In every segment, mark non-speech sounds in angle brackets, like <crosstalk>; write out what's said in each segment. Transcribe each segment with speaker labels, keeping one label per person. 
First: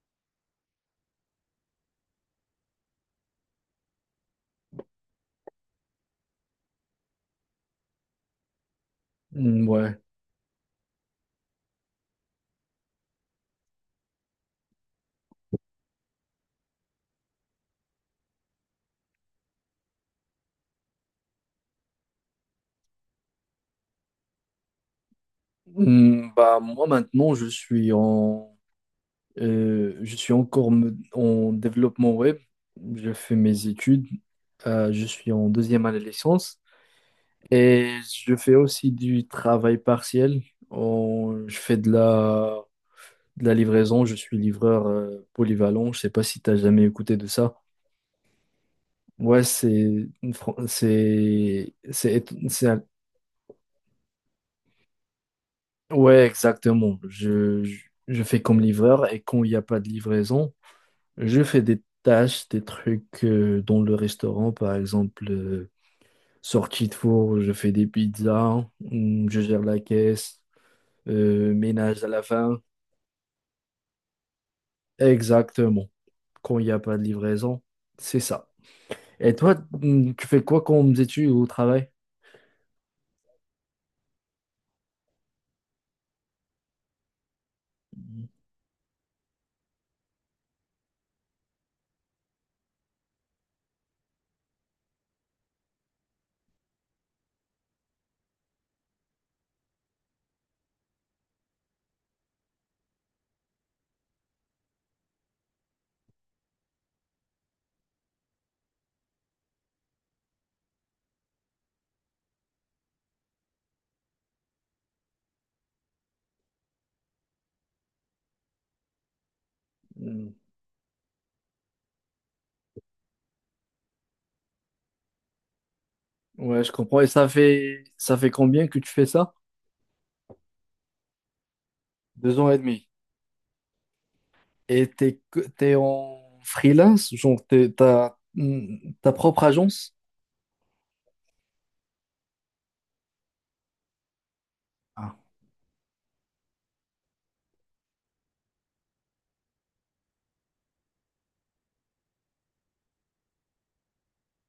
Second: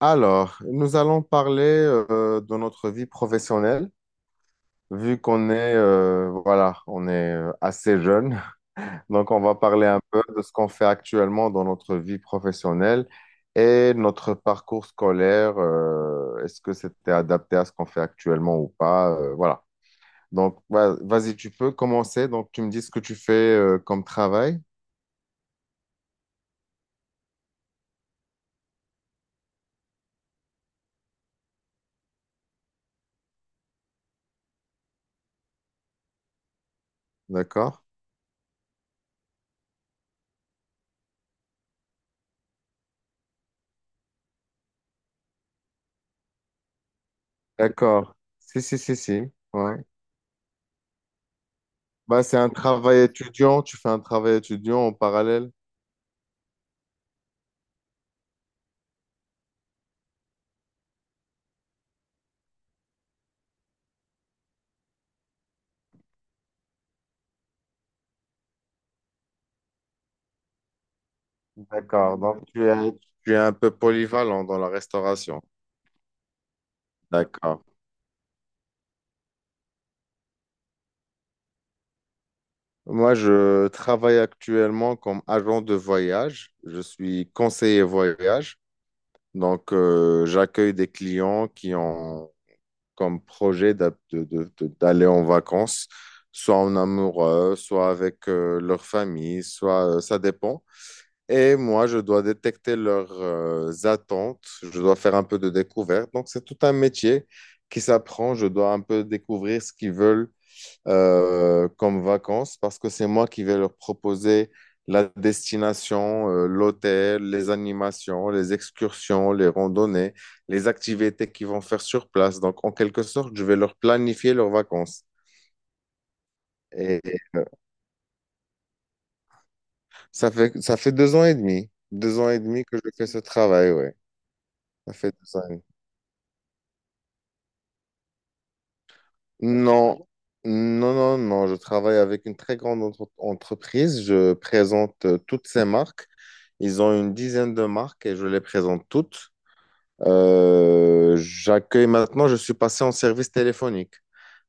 Speaker 1: Alors, nous allons parler de notre vie professionnelle, vu qu'on est, voilà, on est assez jeune. <laughs> Donc, on va
Speaker 2: Mm,
Speaker 1: parler
Speaker 2: ouais.
Speaker 1: un peu de ce qu'on fait actuellement dans notre vie professionnelle et notre parcours scolaire. Est-ce que c'était adapté à ce qu'on fait actuellement ou pas? Voilà. Donc, vas-y, tu peux commencer. Donc, tu me dis ce que tu fais comme travail.
Speaker 2: Bah, moi maintenant, je suis encore en développement web. Je fais mes études. Je suis en deuxième année de licence
Speaker 1: D'accord?
Speaker 2: et je fais aussi du travail partiel. Je fais de la livraison. Je suis livreur polyvalent. Je sais pas si tu as jamais écouté de ça.
Speaker 1: D'accord. Si, si, si, si.
Speaker 2: Ouais,
Speaker 1: Ouais.
Speaker 2: c'est, une fran-
Speaker 1: Bah, c'est un
Speaker 2: c'est un-
Speaker 1: travail étudiant, tu fais un travail étudiant en parallèle.
Speaker 2: ouais, exactement. Je fais comme livreur et quand il n'y a pas de livraison, je fais des tâches, des trucs, dans le restaurant, par exemple, sortie de four, je fais des pizzas, je gère la caisse, ménage à
Speaker 1: D'accord,
Speaker 2: la
Speaker 1: donc
Speaker 2: fin.
Speaker 1: tu es, tu es un peu polyvalent dans la restauration.
Speaker 2: Exactement. Quand il n'y a pas de livraison,
Speaker 1: D'accord.
Speaker 2: c'est ça. Et toi, tu fais quoi comme études au travail?
Speaker 1: Moi, je travaille actuellement comme agent de voyage. Je suis conseiller voyage. Donc, j'accueille des clients qui ont comme projet d'aller en vacances, soit en amoureux, soit avec leur famille, soit ça dépend. Et moi, je dois détecter leurs attentes, je dois faire un peu de découverte. Donc, c'est tout un métier qui s'apprend. Je dois un peu découvrir ce qu'ils veulent comme vacances, parce que c'est moi qui vais leur proposer la destination, l'hôtel, les animations, les excursions, les randonnées,
Speaker 2: Hmm.
Speaker 1: les activités qu'ils vont faire sur place. Donc, en quelque sorte, je vais leur planifier leurs vacances.
Speaker 2: Ouais, je comprends.
Speaker 1: Et
Speaker 2: Et ça fait combien que tu fais ça?
Speaker 1: ça fait deux ans et demi, deux ans
Speaker 2: Deux
Speaker 1: et
Speaker 2: ans et
Speaker 1: demi que
Speaker 2: demi.
Speaker 1: je fais ce travail, ouais.
Speaker 2: Et
Speaker 1: Ça fait deux ans.
Speaker 2: t'es en freelance, genre t'as ta propre agence?
Speaker 1: Non, non, non, non. Je travaille avec une très grande entreprise. Je présente
Speaker 2: Ah.
Speaker 1: toutes ces marques. Ils ont une dizaine de marques et je les présente toutes. J'accueille maintenant, je suis passé en service téléphonique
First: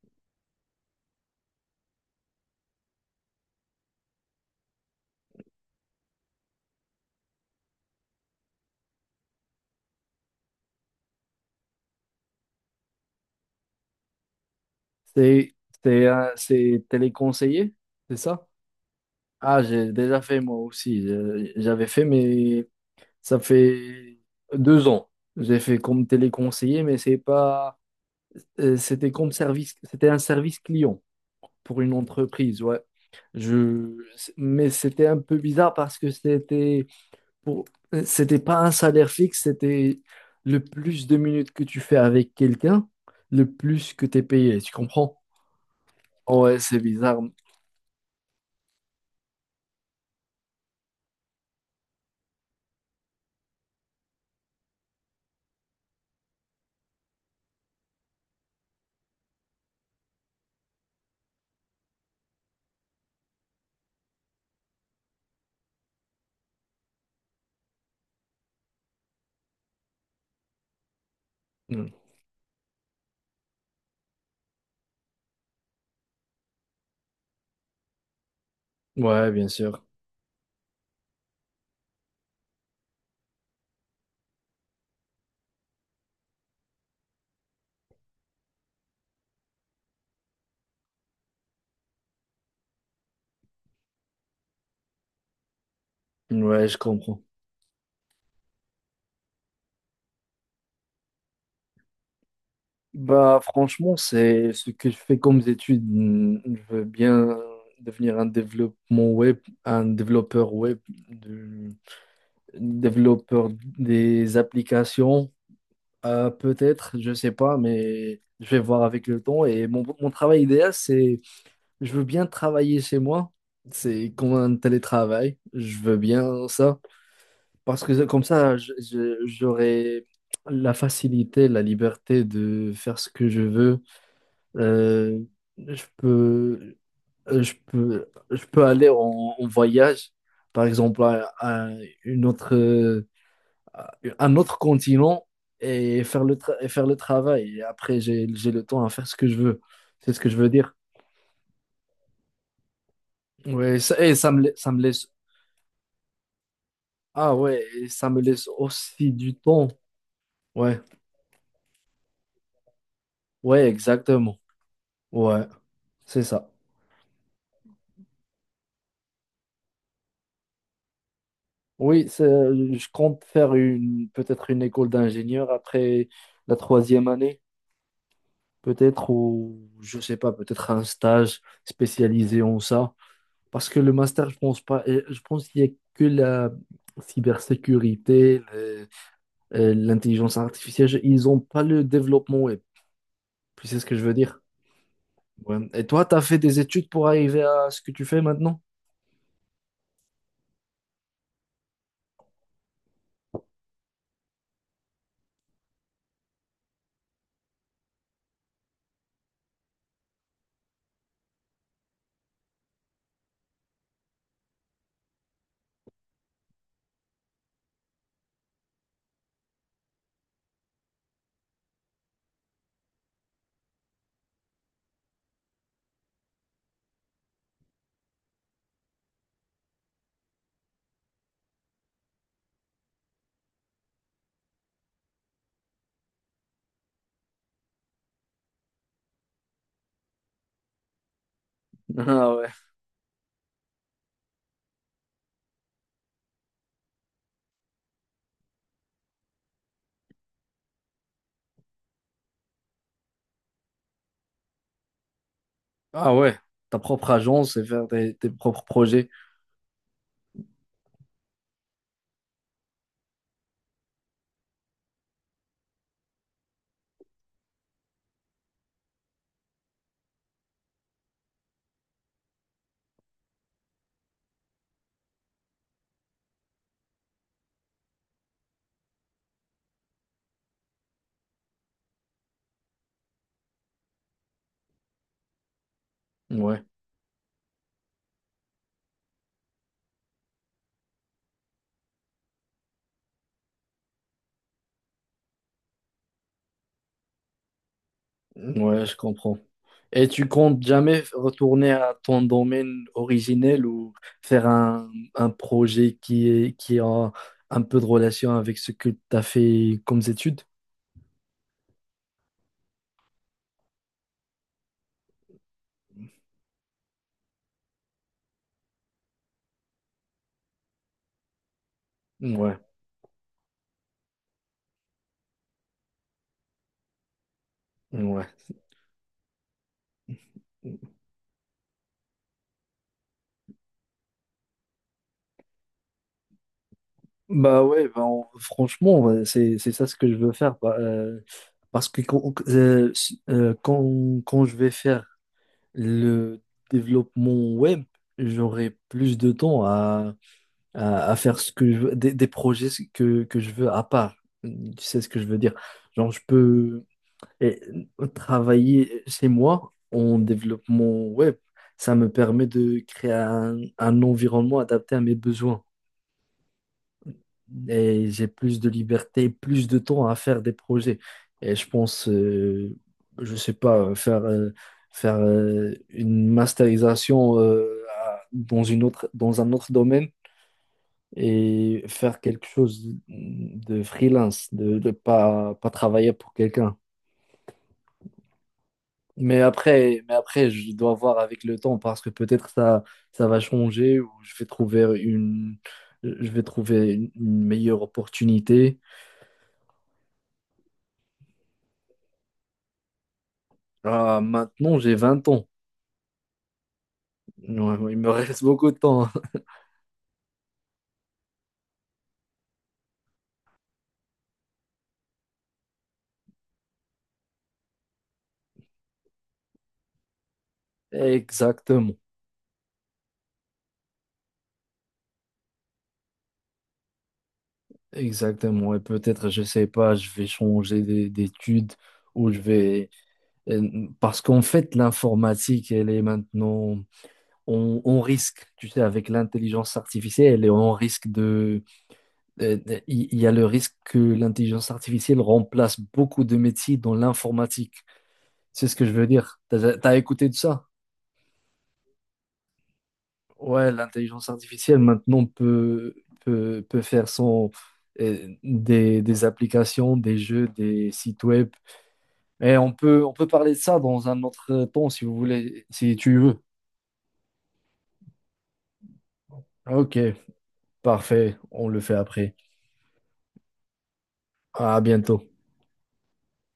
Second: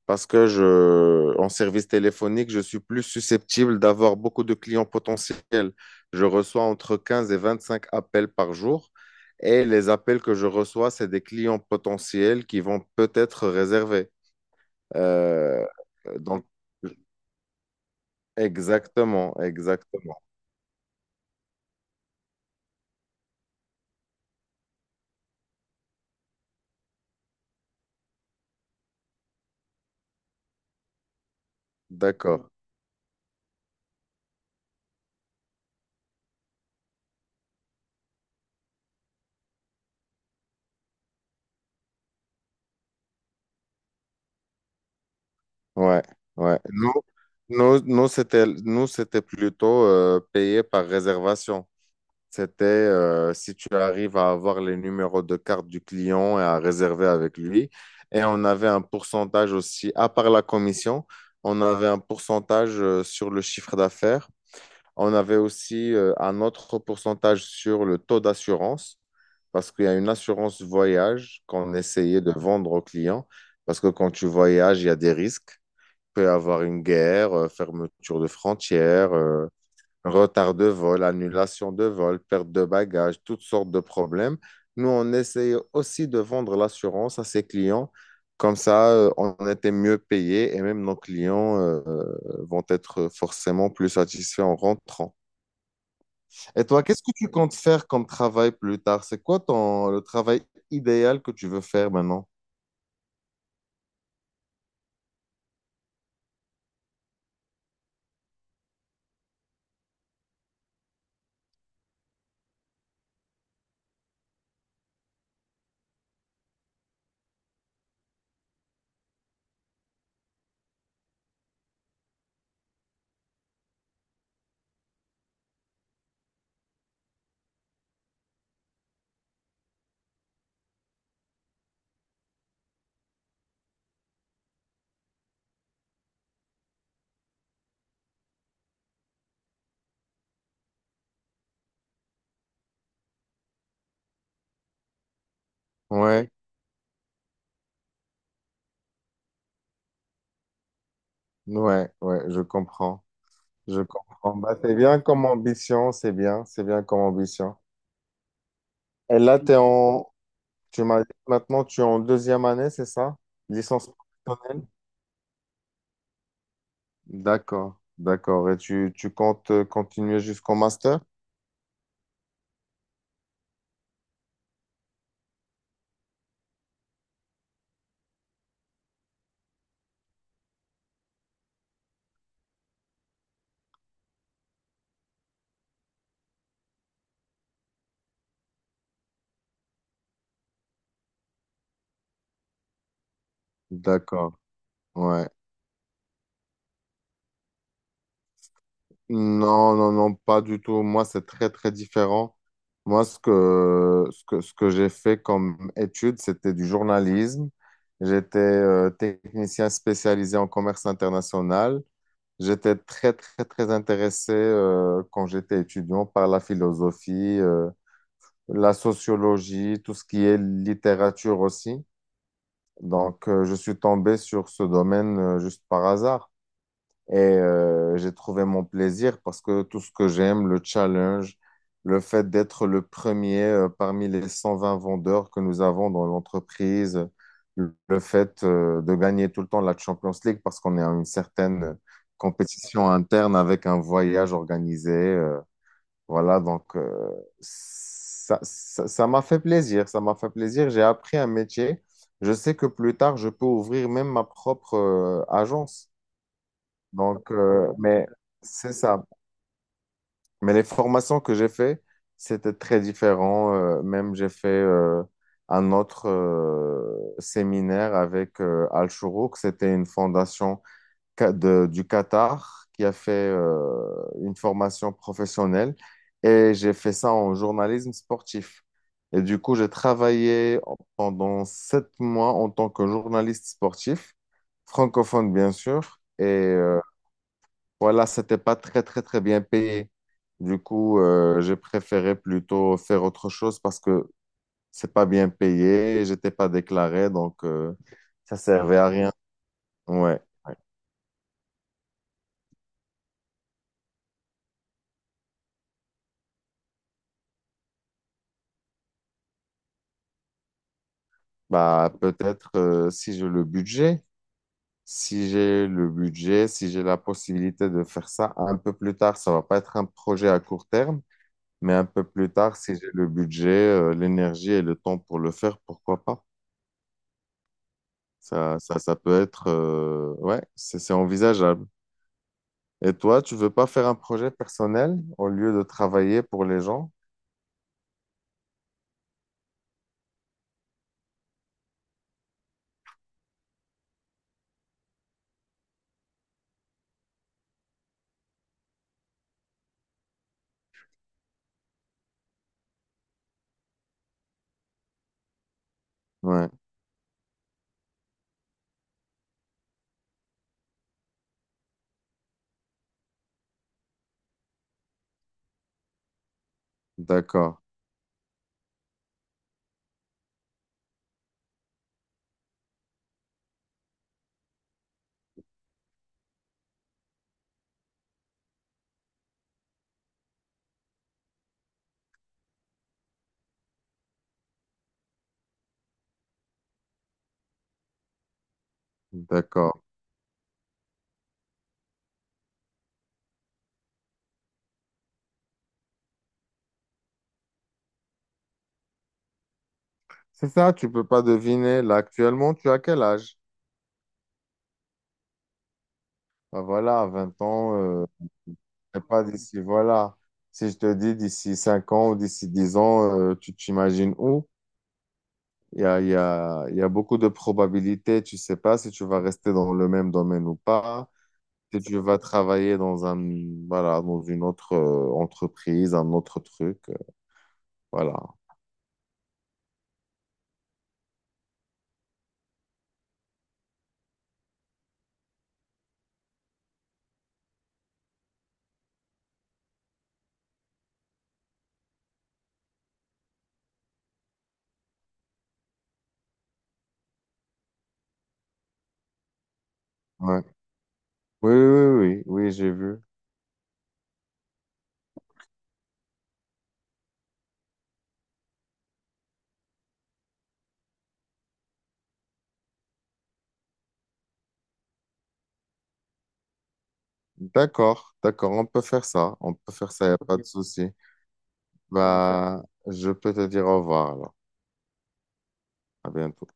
Speaker 1: parce que je, en service téléphonique, je suis plus susceptible d'avoir beaucoup de clients potentiels. Je reçois entre 15 et 25 appels par jour. Et les appels que je reçois, c'est des clients potentiels qui vont peut-être réserver.
Speaker 2: C'est
Speaker 1: Euh,
Speaker 2: c'est, euh,
Speaker 1: donc,
Speaker 2: c'est téléconseiller, c'est ça?
Speaker 1: exactement,
Speaker 2: Ah, j'ai
Speaker 1: exactement.
Speaker 2: déjà fait moi aussi. J'avais fait, mais ça fait 2 ans. J'ai fait comme téléconseiller, mais c'est pas. C'était comme service. C'était un service client pour une
Speaker 1: D'accord.
Speaker 2: entreprise, ouais. Je... Mais c'était un peu bizarre parce que pour... c'était pas un salaire fixe, c'était le plus de minutes que tu fais avec quelqu'un, le plus que tu es payé, tu comprends?
Speaker 1: Ouais,
Speaker 2: Ouais,
Speaker 1: ouais.
Speaker 2: c'est
Speaker 1: Nous,
Speaker 2: bizarre.
Speaker 1: nous, nous, c'était, nous, c'était plutôt payé par réservation. C'était si tu arrives à avoir les numéros de carte du client et à réserver avec lui. Et on avait un pourcentage aussi, à part la commission, on avait un pourcentage sur le chiffre d'affaires. On avait aussi un autre pourcentage sur le taux d'assurance, parce qu'il y a une assurance voyage qu'on essayait de vendre aux clients, parce que quand tu voyages, il y a des risques. Il peut y avoir une guerre, fermeture de frontières,
Speaker 2: Ouais, bien sûr.
Speaker 1: retard de vol, annulation de vol, perte de bagages, toutes sortes de problèmes. Nous, on essayait aussi de vendre l'assurance à ses clients. Comme ça, on était mieux payés et même nos clients vont être forcément plus satisfaits en rentrant. Et
Speaker 2: Ouais, je
Speaker 1: toi, qu'est-ce que
Speaker 2: comprends.
Speaker 1: tu comptes faire comme travail plus tard? C'est quoi ton, le travail idéal que tu veux faire maintenant?
Speaker 2: Bah, franchement, c'est ce que je fais comme étude. Je veux bien devenir un développement web, un développeur web, de- développeur des applications. Peut-être, je sais pas, mais je vais voir avec le temps. Et mon travail idéal, c'est, je veux bien travailler chez moi. C'est comme un télétravail. Je veux bien ça. Parce que comme ça, j'aurai la facilité, la liberté de faire ce que je veux. Euh, je peux, je peux aller en voyage, par exemple, une autre, euh, à un autre continent et
Speaker 1: Ouais,
Speaker 2: et faire le travail. Et après, j'ai le temps à faire ce que je veux. C'est ce que je veux dire.
Speaker 1: ouais, ouais, je comprends.
Speaker 2: Ouais,
Speaker 1: Je
Speaker 2: ça, et
Speaker 1: comprends. Bah,
Speaker 2: ça
Speaker 1: c'est
Speaker 2: me
Speaker 1: bien
Speaker 2: laisse.
Speaker 1: comme ambition, c'est bien comme
Speaker 2: Ah
Speaker 1: ambition.
Speaker 2: ouais, et ça me laisse aussi
Speaker 1: Et
Speaker 2: du
Speaker 1: là, t'es
Speaker 2: temps.
Speaker 1: en,
Speaker 2: Ouais,
Speaker 1: tu m'as dit que maintenant, tu es en deuxième année, c'est ça?
Speaker 2: ouais,
Speaker 1: Licence
Speaker 2: exactement.
Speaker 1: professionnelle?
Speaker 2: Ouais, c'est ça.
Speaker 1: D'accord, d'accord. Et tu comptes continuer jusqu'au master?
Speaker 2: Oui, je compte faire une peut-être une école d'ingénieur après la troisième année, peut-être, ou je sais pas, peut-être un stage spécialisé en ça. Parce que le master, je pense pas, et je pense qu'il y a que la cybersécurité, l'intelligence artificielle, ils ont pas le développement web. Tu sais ce que je veux
Speaker 1: D'accord,
Speaker 2: dire?
Speaker 1: ouais.
Speaker 2: Ouais. Et toi, tu as fait des études pour arriver à ce que tu fais maintenant?
Speaker 1: Non, non, non, pas du tout. Moi, c'est très, très différent. Moi, ce que j'ai fait comme étude, c'était du journalisme. J'étais technicien spécialisé en commerce international. J'étais très, très, très intéressé quand j'étais étudiant par la philosophie, la sociologie, tout ce qui est littérature aussi. Donc, je suis tombé sur ce domaine juste par hasard. Et j'ai trouvé mon plaisir parce que tout ce que j'aime, le challenge, le fait d'être le premier parmi les 120 vendeurs que nous avons dans l'entreprise, le fait de gagner tout le temps la Champions League parce qu'on est à une certaine
Speaker 2: Ah ouais.
Speaker 1: compétition interne avec un voyage organisé. Voilà, donc ça m'a fait plaisir, ça m'a fait plaisir. J'ai appris un métier. Je sais que plus tard, je peux ouvrir même ma propre agence.
Speaker 2: Ah ouais. Ta propre
Speaker 1: Donc,
Speaker 2: agence et faire
Speaker 1: mais
Speaker 2: tes propres
Speaker 1: c'est ça.
Speaker 2: projets.
Speaker 1: Mais les formations que j'ai fait, c'était très différent. Même j'ai fait un autre séminaire avec Al Shourouk. C'était une fondation du Qatar qui a fait une formation professionnelle. Et j'ai fait ça en journalisme sportif. Et du coup, j'ai travaillé pendant 7 mois en tant que journaliste sportif, francophone bien sûr. Et
Speaker 2: Ouais.
Speaker 1: voilà, c'était pas très, très, très bien payé. Du coup, j'ai préféré plutôt faire autre chose parce que c'est pas bien payé, j'étais pas déclaré, donc ça servait
Speaker 2: Ouais,
Speaker 1: à
Speaker 2: je
Speaker 1: rien.
Speaker 2: comprends. Et
Speaker 1: Ouais,
Speaker 2: tu comptes jamais retourner à ton domaine originel ou faire un projet qui est, qui a un peu de relation avec ce que tu as fait comme études?
Speaker 1: bah peut-être si j'ai le budget, si j'ai le budget, si j'ai la possibilité de faire ça un peu plus tard, ça va pas être un projet à court terme, mais un peu plus tard,
Speaker 2: Ouais,
Speaker 1: si j'ai le budget, l'énergie et le temps pour le faire, pourquoi pas?
Speaker 2: ouais.
Speaker 1: Ça peut être, ouais, c'est envisageable. Et toi, tu veux pas faire un projet personnel au lieu de travailler pour les gens?
Speaker 2: Bah ouais, franchement, ouais, c'est ça ce que je veux faire. Bah, parce que quand je vais faire le développement web, j'aurai plus de temps à faire ce que je veux, des projets que je veux à part. Tu sais ce que je veux dire. Genre, je
Speaker 1: Ouais,
Speaker 2: peux euh, travailler chez moi en développement web. Ça me permet de créer un environnement adapté à mes besoins
Speaker 1: d'accord,
Speaker 2: et j'ai plus de liberté, plus de temps à faire des projets. Et je pense, je sais pas, faire une masterisation dans dans un autre domaine et faire quelque chose de freelance, de pas travailler pour quelqu'un. Mais
Speaker 1: d'accord.
Speaker 2: après, mais après, je dois voir avec le temps parce que peut-être ça, ça va changer ou je vais trouver une meilleure opportunité.
Speaker 1: C'est ça, tu peux pas deviner. Là, actuellement, tu as quel âge?
Speaker 2: Ah, maintenant, j'ai 20 ans.
Speaker 1: Ben voilà, à 20 ans,
Speaker 2: Ouais, ouais, il me <laughs> reste beaucoup de
Speaker 1: et
Speaker 2: temps.
Speaker 1: pas d'ici, voilà. Si je te dis d'ici 5 ans ou d'ici 10 ans, tu t'imagines où? Il y a beaucoup de probabilités. Tu sais pas si tu vas rester dans le même domaine ou
Speaker 2: <laughs>
Speaker 1: pas, si
Speaker 2: Exactement.
Speaker 1: tu vas travailler dans un, voilà, dans une autre entreprise, un autre truc. Voilà.
Speaker 2: Exactement. Et peut-être, je sais pas, je vais changer d'études. ou je vais... Parce qu'en fait, l'informatique, elle est maintenant. On risque, tu sais, avec l'intelligence artificielle. Et on risque de- Il y a le risque que l'intelligence artificielle remplace beaucoup de métiers dans l'informatique. C'est ce que je veux dire. T'as, t'as écouté de
Speaker 1: Ouais.
Speaker 2: ça?
Speaker 1: Oui, oui, oui, oui, oui, j'ai vu.
Speaker 2: Ouais, l'intelligence artificielle maintenant peut faire des applications, des jeux, des sites web. Et on peut parler de ça dans un autre temps si vous voulez, si tu veux.
Speaker 1: D'accord, d'accord, on peut faire ça. On peut faire
Speaker 2: Ok,
Speaker 1: ça, il n'y a pas de souci.
Speaker 2: parfait, on le fait après.
Speaker 1: Bah, je peux te dire au revoir alors.
Speaker 2: À bientôt.
Speaker 1: À bientôt.